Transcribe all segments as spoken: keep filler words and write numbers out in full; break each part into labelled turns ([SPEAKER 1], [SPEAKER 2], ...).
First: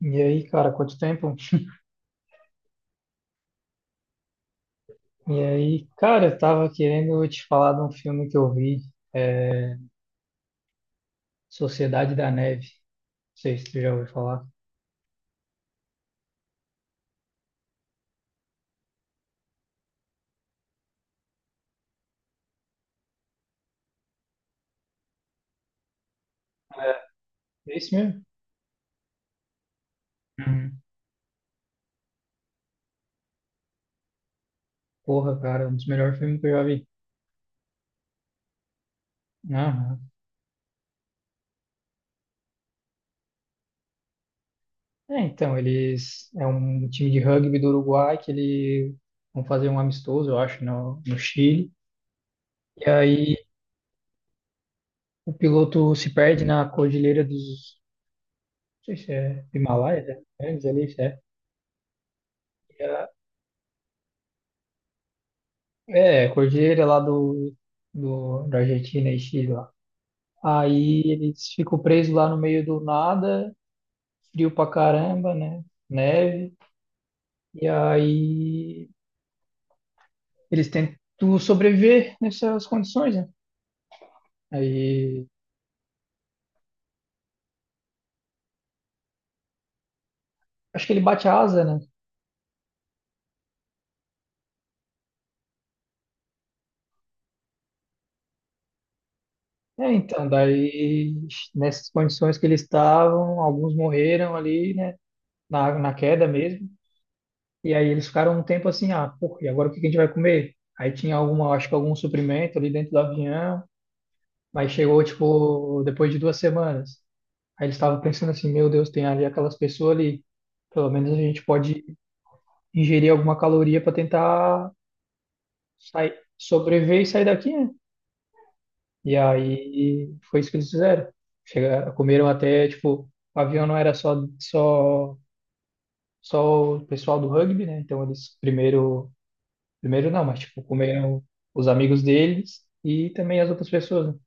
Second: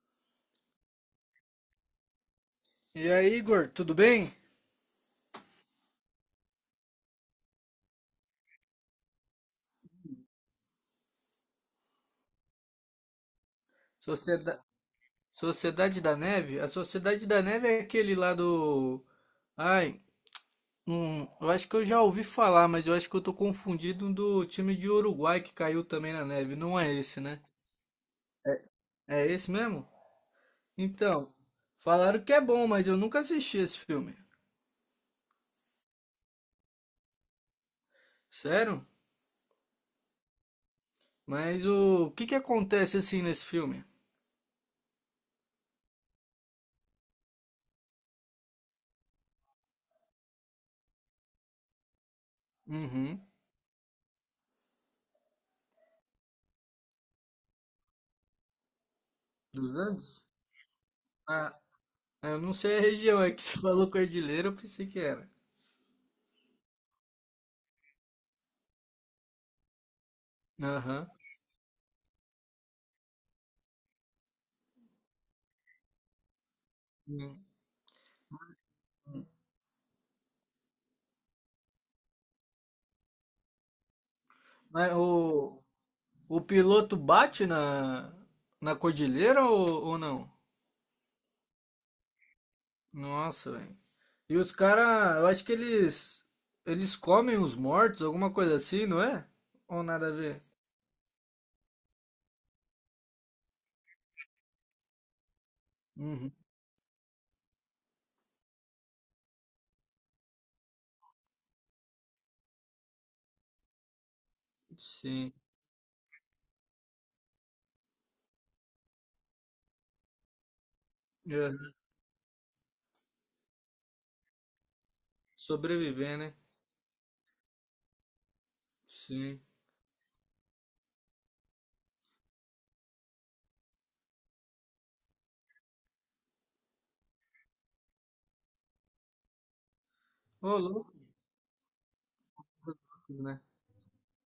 [SPEAKER 1] E aí, cara, quanto tempo?
[SPEAKER 2] E aí, Igor, tudo bem?
[SPEAKER 1] E aí, cara, eu tava querendo te falar de um filme que eu vi, é, Sociedade da Neve. Não sei se tu já ouviu falar.
[SPEAKER 2] Socieda- Sociedade da Neve? A Sociedade da Neve é aquele lá do. Ai, hum, eu acho que eu já ouvi falar, mas eu acho que eu tô confundido um do time de Uruguai que caiu também na neve. Não
[SPEAKER 1] É.
[SPEAKER 2] é esse, né?
[SPEAKER 1] É esse mesmo?
[SPEAKER 2] É esse mesmo?
[SPEAKER 1] Uhum.
[SPEAKER 2] Então, falaram que é bom, mas eu nunca assisti esse filme.
[SPEAKER 1] Porra, cara, um dos melhores filmes que eu já vi.
[SPEAKER 2] Sério?
[SPEAKER 1] Aham.
[SPEAKER 2] Mas o que que acontece assim nesse filme?
[SPEAKER 1] É, então, eles... É um time de rugby do Uruguai que eles vão fazer um amistoso, eu acho, no, no Chile. E
[SPEAKER 2] Uhum.
[SPEAKER 1] aí, o piloto se perde na cordilheira dos... Não sei se é
[SPEAKER 2] Dos
[SPEAKER 1] Himalaia,
[SPEAKER 2] Andes?
[SPEAKER 1] né? Andes ali, se
[SPEAKER 2] Ah, eu não sei a
[SPEAKER 1] é.
[SPEAKER 2] região, é que você falou cordilheira, eu pensei que era.
[SPEAKER 1] É, Cordilheira lá do, do, da Argentina e Chile lá. Aí
[SPEAKER 2] Aham.
[SPEAKER 1] eles ficam presos lá no meio do nada, frio pra caramba, né? Neve.
[SPEAKER 2] Hum.
[SPEAKER 1] E aí eles tentam sobreviver nessas condições, né?
[SPEAKER 2] Mas
[SPEAKER 1] Aí
[SPEAKER 2] o, o piloto bate na, na cordilheira ou, ou não?
[SPEAKER 1] acho que ele bate a asa, né?
[SPEAKER 2] Nossa, velho. E os caras, eu acho que eles eles comem os mortos, alguma coisa assim, não é? Ou
[SPEAKER 1] É,
[SPEAKER 2] nada a
[SPEAKER 1] então,
[SPEAKER 2] ver?
[SPEAKER 1] daí nessas condições que eles estavam, alguns morreram ali, né? Na, na queda
[SPEAKER 2] Uhum.
[SPEAKER 1] mesmo. E aí eles ficaram um tempo assim, ah, pô, e agora o que que a gente vai comer? Aí tinha alguma, acho que algum suprimento ali dentro do avião. Aí chegou,
[SPEAKER 2] Sim.
[SPEAKER 1] tipo, depois de duas semanas. Aí eles estavam pensando assim, meu Deus, tem ali aquelas pessoas ali. Pelo menos a gente
[SPEAKER 2] É.
[SPEAKER 1] pode ingerir alguma caloria para tentar sair,
[SPEAKER 2] Sobreviver, né?
[SPEAKER 1] sobreviver e sair daqui, né? E
[SPEAKER 2] Sim.
[SPEAKER 1] aí foi isso que eles fizeram. Chegaram, comeram até, tipo, o avião não era só, só, só o pessoal do rugby, né? Então eles primeiro, primeiro não, mas
[SPEAKER 2] Ô,
[SPEAKER 1] tipo,
[SPEAKER 2] louco,
[SPEAKER 1] comeram os amigos deles e também
[SPEAKER 2] né?
[SPEAKER 1] as outras pessoas. Né?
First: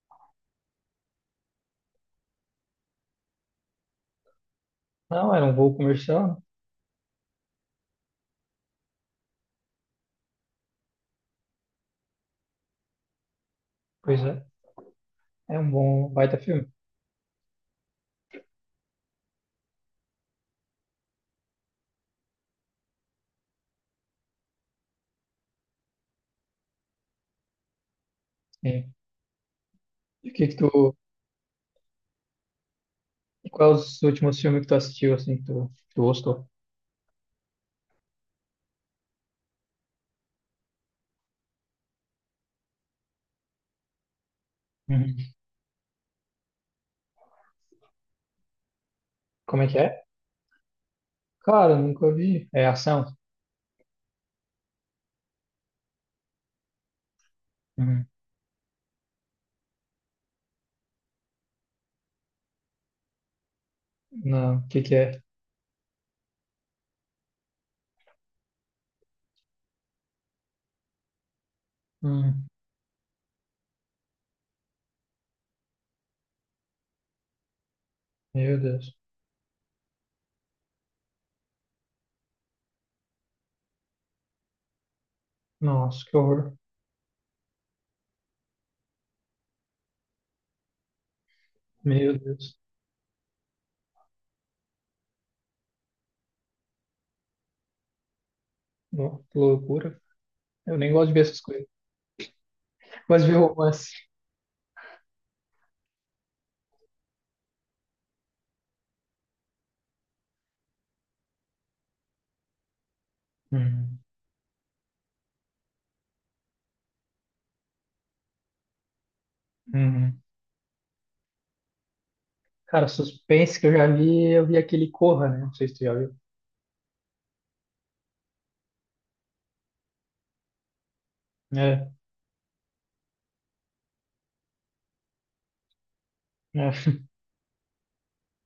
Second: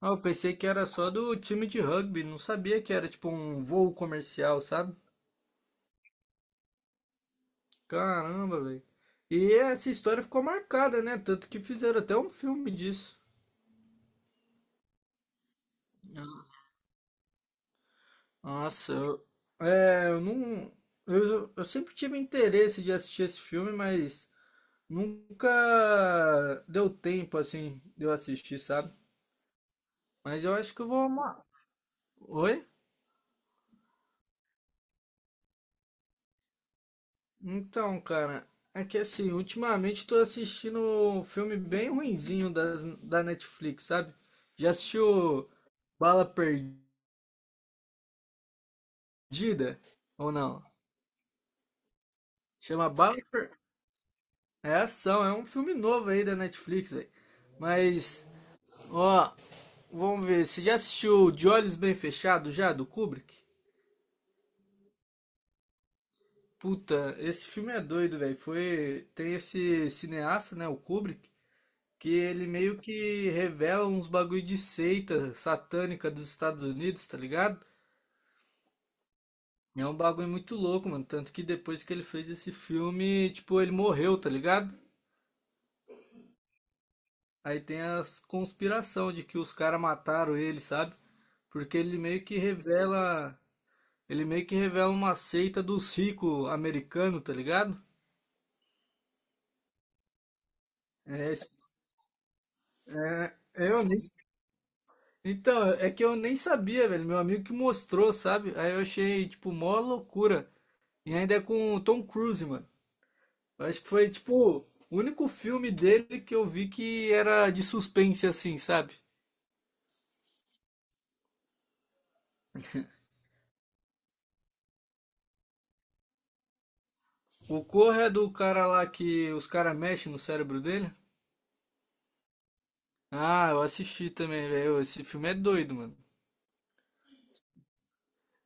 [SPEAKER 2] Ah, eu pensei que era só do time de rugby, não sabia que era tipo um voo comercial, sabe?
[SPEAKER 1] Não, era um voo comercial, né?
[SPEAKER 2] Caramba, velho. E essa história ficou marcada, né? Tanto que fizeram até um filme disso.
[SPEAKER 1] Pois é, é um bom baita filme.
[SPEAKER 2] Nossa, eu, é, eu não. Eu, eu sempre tive interesse de assistir esse filme, mas nunca deu tempo assim de eu assistir, sabe?
[SPEAKER 1] E o
[SPEAKER 2] Mas
[SPEAKER 1] que
[SPEAKER 2] eu
[SPEAKER 1] que tu,
[SPEAKER 2] acho que eu vou amar. Oi?
[SPEAKER 1] e quais os últimos filmes que tu assistiu, assim, que tu, que tu gostou?
[SPEAKER 2] Então, cara, é que assim, ultimamente tô assistindo um filme bem ruinzinho das, da Netflix, sabe? Já
[SPEAKER 1] Uhum.
[SPEAKER 2] assistiu Bala Perdida?
[SPEAKER 1] Como é que é?
[SPEAKER 2] Ou não?
[SPEAKER 1] Cara, nunca vi. É
[SPEAKER 2] Chama
[SPEAKER 1] ação?
[SPEAKER 2] Bala Per... É ação, é um filme novo aí da Netflix, velho.
[SPEAKER 1] Uhum.
[SPEAKER 2] Mas. Ó, vamos ver. Você já assistiu De Olhos Bem Fechados já, do Kubrick?
[SPEAKER 1] Não, o que que é?
[SPEAKER 2] Puta, esse filme é doido, velho. Foi. Tem esse cineasta, né? O Kubrick, que
[SPEAKER 1] Hum.
[SPEAKER 2] ele meio que revela uns bagulho de seita satânica dos Estados Unidos, tá ligado?
[SPEAKER 1] Meu Deus.
[SPEAKER 2] É um bagulho muito louco, mano. Tanto que depois que ele fez esse filme, tipo, ele morreu, tá ligado?
[SPEAKER 1] Nossa, que horror.
[SPEAKER 2] Aí tem as conspiração de que os caras mataram ele, sabe? Porque ele
[SPEAKER 1] Meu
[SPEAKER 2] meio que
[SPEAKER 1] Deus.
[SPEAKER 2] revela. Ele meio que revela uma seita dos ricos americanos, tá ligado?
[SPEAKER 1] No- que loucura. Eu nem gosto de ver
[SPEAKER 2] É,
[SPEAKER 1] essas coisas. Gosto de
[SPEAKER 2] é,
[SPEAKER 1] ver
[SPEAKER 2] é, eu
[SPEAKER 1] romance.
[SPEAKER 2] nem. Então, é que eu nem sabia, velho. Meu amigo que mostrou, sabe? Aí eu achei, tipo, mó loucura. E ainda é com o Tom Cruise, mano. Eu acho que
[SPEAKER 1] Uhum.
[SPEAKER 2] foi, tipo, o único filme dele que eu vi que era de suspense, assim, sabe?
[SPEAKER 1] Uhum. Cara, suspense que eu já vi, eu vi aquele Corra, né? Não sei se tu já viu.
[SPEAKER 2] O Corra é do cara lá que os caras mexem no cérebro dele.
[SPEAKER 1] É,
[SPEAKER 2] Ah, eu assisti também, velho. Esse filme é doido, mano.
[SPEAKER 1] é.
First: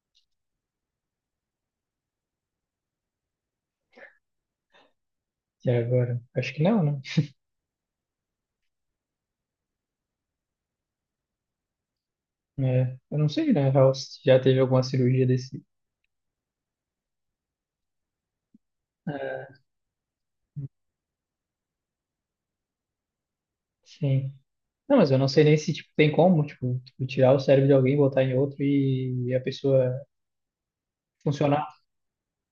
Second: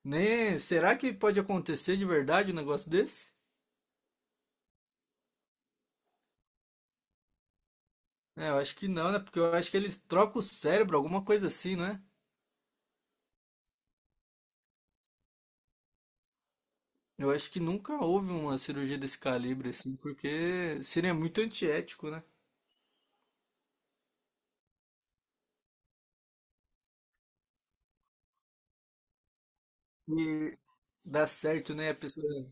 [SPEAKER 2] Nem... Será que pode acontecer de verdade um negócio desse?
[SPEAKER 1] E agora? Acho que não, né?
[SPEAKER 2] É, eu acho que não, né? Porque eu acho que eles trocam o cérebro, alguma coisa assim, né?
[SPEAKER 1] É, eu não sei, né? Já, já teve alguma cirurgia desse.
[SPEAKER 2] Eu acho que nunca houve uma cirurgia desse
[SPEAKER 1] É.
[SPEAKER 2] calibre, assim, porque seria muito antiético, né?
[SPEAKER 1] Sim. Não, mas eu não sei nem se tipo, tem como, tipo, tu tirar o cérebro de alguém, botar em outro e a pessoa
[SPEAKER 2] E dá
[SPEAKER 1] funcionar,
[SPEAKER 2] certo, né? A pessoa.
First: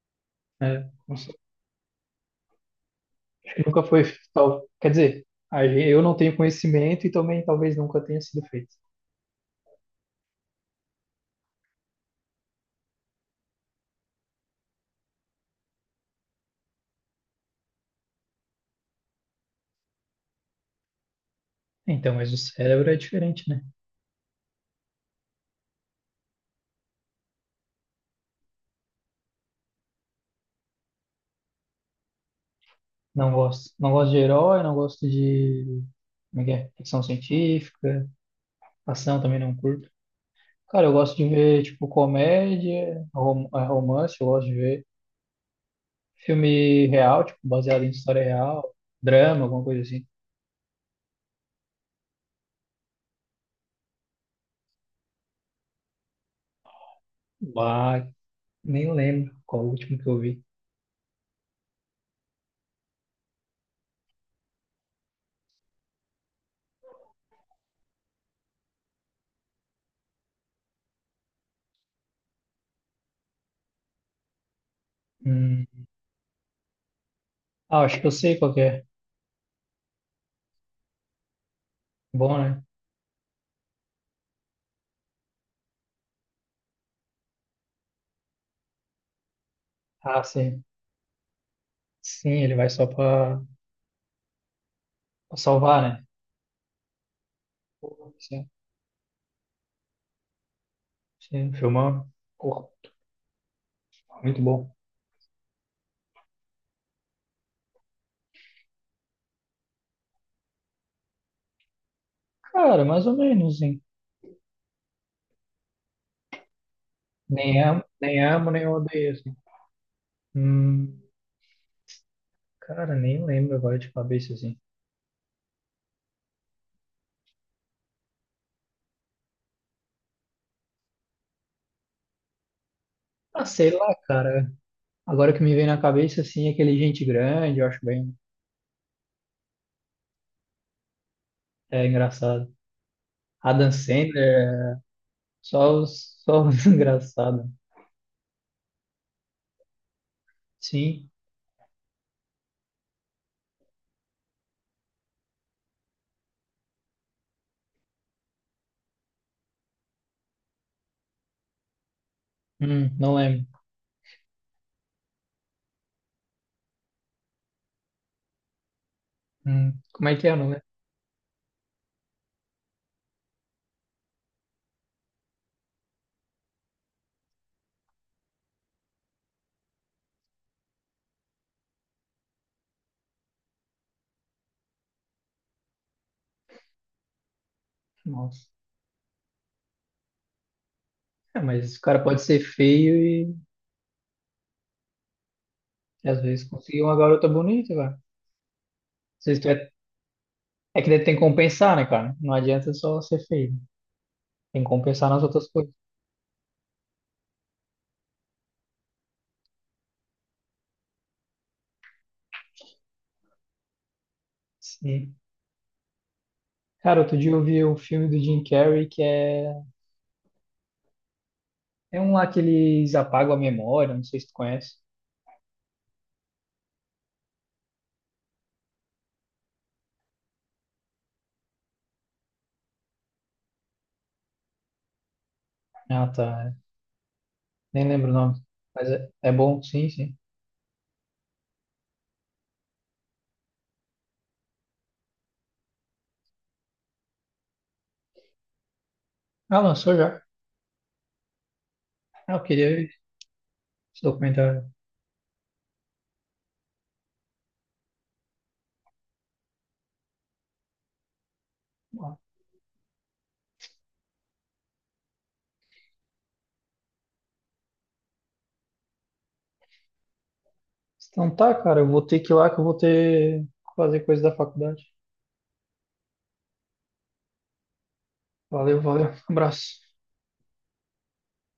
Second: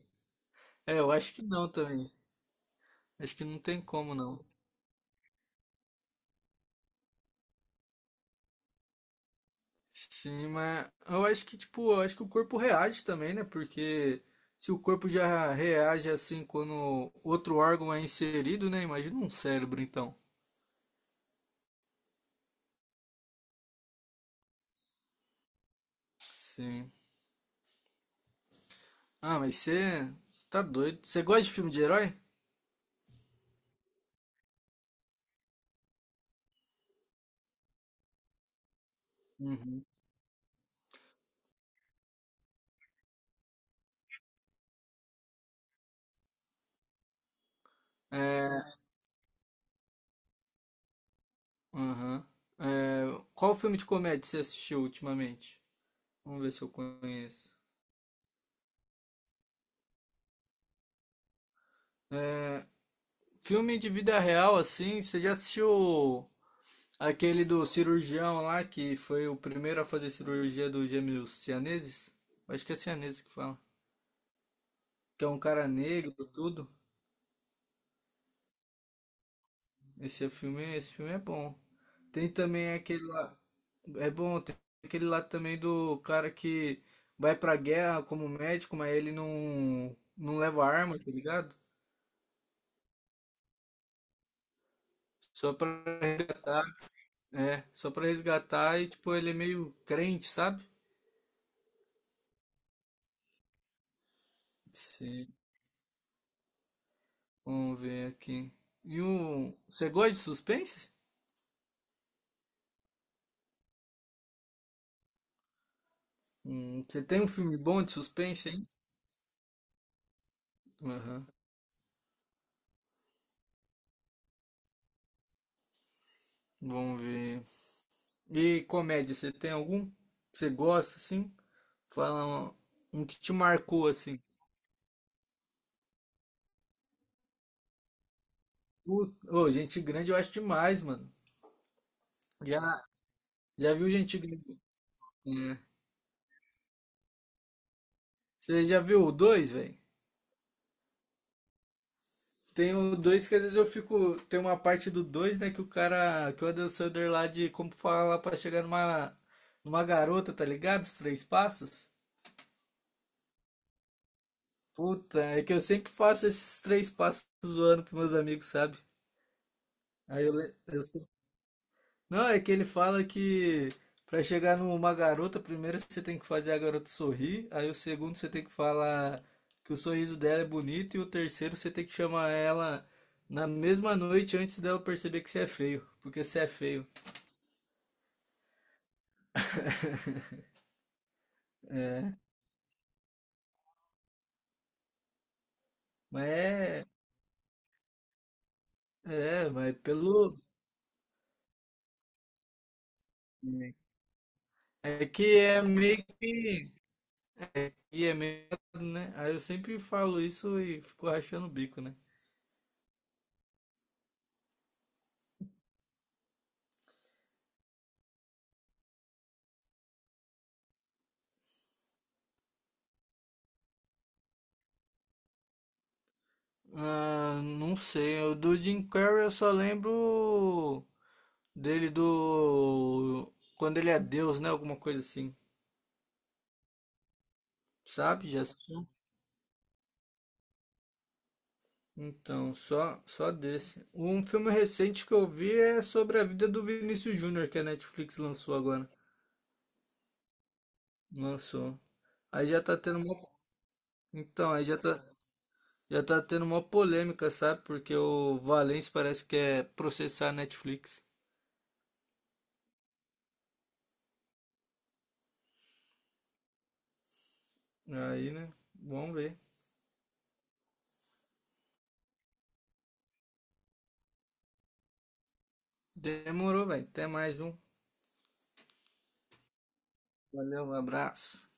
[SPEAKER 1] né?
[SPEAKER 2] É, eu
[SPEAKER 1] Não
[SPEAKER 2] acho
[SPEAKER 1] sei.
[SPEAKER 2] que não também. Acho que
[SPEAKER 1] Acho
[SPEAKER 2] não
[SPEAKER 1] que
[SPEAKER 2] tem
[SPEAKER 1] nunca foi
[SPEAKER 2] como, não.
[SPEAKER 1] tal. Quer dizer, a gen- eu não tenho conhecimento e também talvez nunca tenha sido feito.
[SPEAKER 2] Sim, mas eu acho que, tipo, eu acho que o corpo reage também, né? Porque se o corpo já reage assim quando outro órgão é inserido, né? Imagina um cérebro, então.
[SPEAKER 1] Então, mas o cérebro é diferente, né?
[SPEAKER 2] Sim. Ah, mas você tá doido. Você gosta de filme de herói?
[SPEAKER 1] Não gosto. Não gosto de herói, não gosto de. Como é que é? Ficção científica, ação também não
[SPEAKER 2] Uhum.
[SPEAKER 1] curto. Cara, eu gosto de ver, tipo, comédia, rom- eh, romance, eu gosto de ver filme real, tipo, baseado em história real,
[SPEAKER 2] É,
[SPEAKER 1] drama, alguma coisa assim.
[SPEAKER 2] aham. É, qual filme de comédia você assistiu ultimamente? Vamos ver se eu conheço.
[SPEAKER 1] Bah, nem lembro qual o último que eu vi.
[SPEAKER 2] É, filme de vida real, assim, você já assistiu aquele do cirurgião lá que foi o primeiro a fazer cirurgia dos gêmeos cianeses? Acho que é cianeses que fala. Que é um cara
[SPEAKER 1] Hum.
[SPEAKER 2] negro, tudo.
[SPEAKER 1] Ah, acho que eu sei qual que é.
[SPEAKER 2] Esse é filme, esse filme é bom. Tem
[SPEAKER 1] Bom, né?
[SPEAKER 2] também aquele lá. É bom, tem aquele lá também do cara que vai pra guerra como médico, mas ele não,
[SPEAKER 1] Ah,
[SPEAKER 2] não
[SPEAKER 1] sim.
[SPEAKER 2] leva arma, tá ligado?
[SPEAKER 1] Sim, ele vai só pra, pra
[SPEAKER 2] Só pra,
[SPEAKER 1] salvar, né?
[SPEAKER 2] é, só pra
[SPEAKER 1] Pô, sim,
[SPEAKER 2] resgatar e, tipo, ele é meio crente, sabe?
[SPEAKER 1] sim, filmão. Pô, muito bom.
[SPEAKER 2] Sim. Vamos ver aqui. E o. Você gosta de suspense?
[SPEAKER 1] Cara, mais ou menos, sim.
[SPEAKER 2] Hum, você tem um
[SPEAKER 1] Nem
[SPEAKER 2] filme bom
[SPEAKER 1] amo,
[SPEAKER 2] de
[SPEAKER 1] nem
[SPEAKER 2] suspense,
[SPEAKER 1] amo,
[SPEAKER 2] hein?
[SPEAKER 1] nem odeio, assim. Hum,
[SPEAKER 2] Aham.
[SPEAKER 1] cara, nem lembro agora de cabeça, assim.
[SPEAKER 2] Vamos ver. E comédia, você tem algum? Que Você gosta, assim? Fala um, um que te
[SPEAKER 1] Ah, sei
[SPEAKER 2] marcou
[SPEAKER 1] lá,
[SPEAKER 2] assim.
[SPEAKER 1] cara. Agora que me vem na cabeça, assim, aquele Gente Grande, eu acho bem
[SPEAKER 2] Ô, ô, gente grande eu acho demais, mano.
[SPEAKER 1] é, engraçado.
[SPEAKER 2] Já,
[SPEAKER 1] Adam
[SPEAKER 2] já viu gente grande?
[SPEAKER 1] Sandler,
[SPEAKER 2] É.
[SPEAKER 1] só os, só os engraçados.
[SPEAKER 2] Você já viu o dois, velho?
[SPEAKER 1] Sim,
[SPEAKER 2] Tem o dois que às vezes eu fico. Tem uma parte do dois né? Que o cara. Que o Adam Sandler lá de como falar pra chegar numa, numa garota, tá ligado? Os três passos.
[SPEAKER 1] hum, não lembro.
[SPEAKER 2] Puta, é que eu sempre faço esses três passos zoando pros meus amigos, sabe?
[SPEAKER 1] Hum, como é
[SPEAKER 2] Aí
[SPEAKER 1] que
[SPEAKER 2] eu,
[SPEAKER 1] é, não
[SPEAKER 2] le-
[SPEAKER 1] é?
[SPEAKER 2] eu Não, é que ele fala que pra chegar numa garota, primeiro você tem que fazer a garota sorrir, aí o segundo você tem que falar que o sorriso dela é bonito, e o terceiro você tem que chamar ela na mesma noite antes dela perceber que você é feio, porque você é feio.
[SPEAKER 1] Nossa. É, mas o cara pode ser feio e às
[SPEAKER 2] Mas
[SPEAKER 1] vezes conseguir
[SPEAKER 2] é,
[SPEAKER 1] uma garota bonita, cara. Se isso
[SPEAKER 2] é,
[SPEAKER 1] é,
[SPEAKER 2] mas pelo.
[SPEAKER 1] é que daí tem que compensar, né, cara? Não adianta só ser feio. Tem que
[SPEAKER 2] É
[SPEAKER 1] compensar nas
[SPEAKER 2] que
[SPEAKER 1] outras
[SPEAKER 2] é
[SPEAKER 1] coisas.
[SPEAKER 2] meio que. É, que é meio, né? Aí eu sempre falo isso e fico rachando o bico, né?
[SPEAKER 1] Sim. Cara, outro dia eu vi o filme do Jim Carrey que é. É um lá que eles apagam a memória, não sei se tu conhece.
[SPEAKER 2] Ah, não sei, o do Jim Carrey eu só lembro. Dele do. Quando ele é Deus, né? Alguma coisa assim.
[SPEAKER 1] Ah, tá. Nem lembro o
[SPEAKER 2] Sabe?
[SPEAKER 1] nome.
[SPEAKER 2] Já assistiu?
[SPEAKER 1] Mas é, é bom, sim, sim.
[SPEAKER 2] Então, só, só desse. Um filme recente que eu vi é sobre a vida do Vinícius Júnior, que a Netflix lançou agora.
[SPEAKER 1] Ah, lançou já.
[SPEAKER 2] Lançou.
[SPEAKER 1] Ah, eu
[SPEAKER 2] Aí já
[SPEAKER 1] queria
[SPEAKER 2] tá
[SPEAKER 1] ver
[SPEAKER 2] tendo uma.
[SPEAKER 1] esse
[SPEAKER 2] Então,
[SPEAKER 1] documentário.
[SPEAKER 2] aí já tá. Já tá tendo uma polêmica, sabe? Porque o Valência parece que é processar a Netflix.
[SPEAKER 1] Ah,
[SPEAKER 2] Aí, né? Vamos ver.
[SPEAKER 1] então tá, cara, eu vou ter que ir lá que eu vou ter que fazer coisa da faculdade.
[SPEAKER 2] Demorou, velho. Até mais, um.
[SPEAKER 1] Valeu, valeu. Abraço.
[SPEAKER 2] Valeu, um abraço.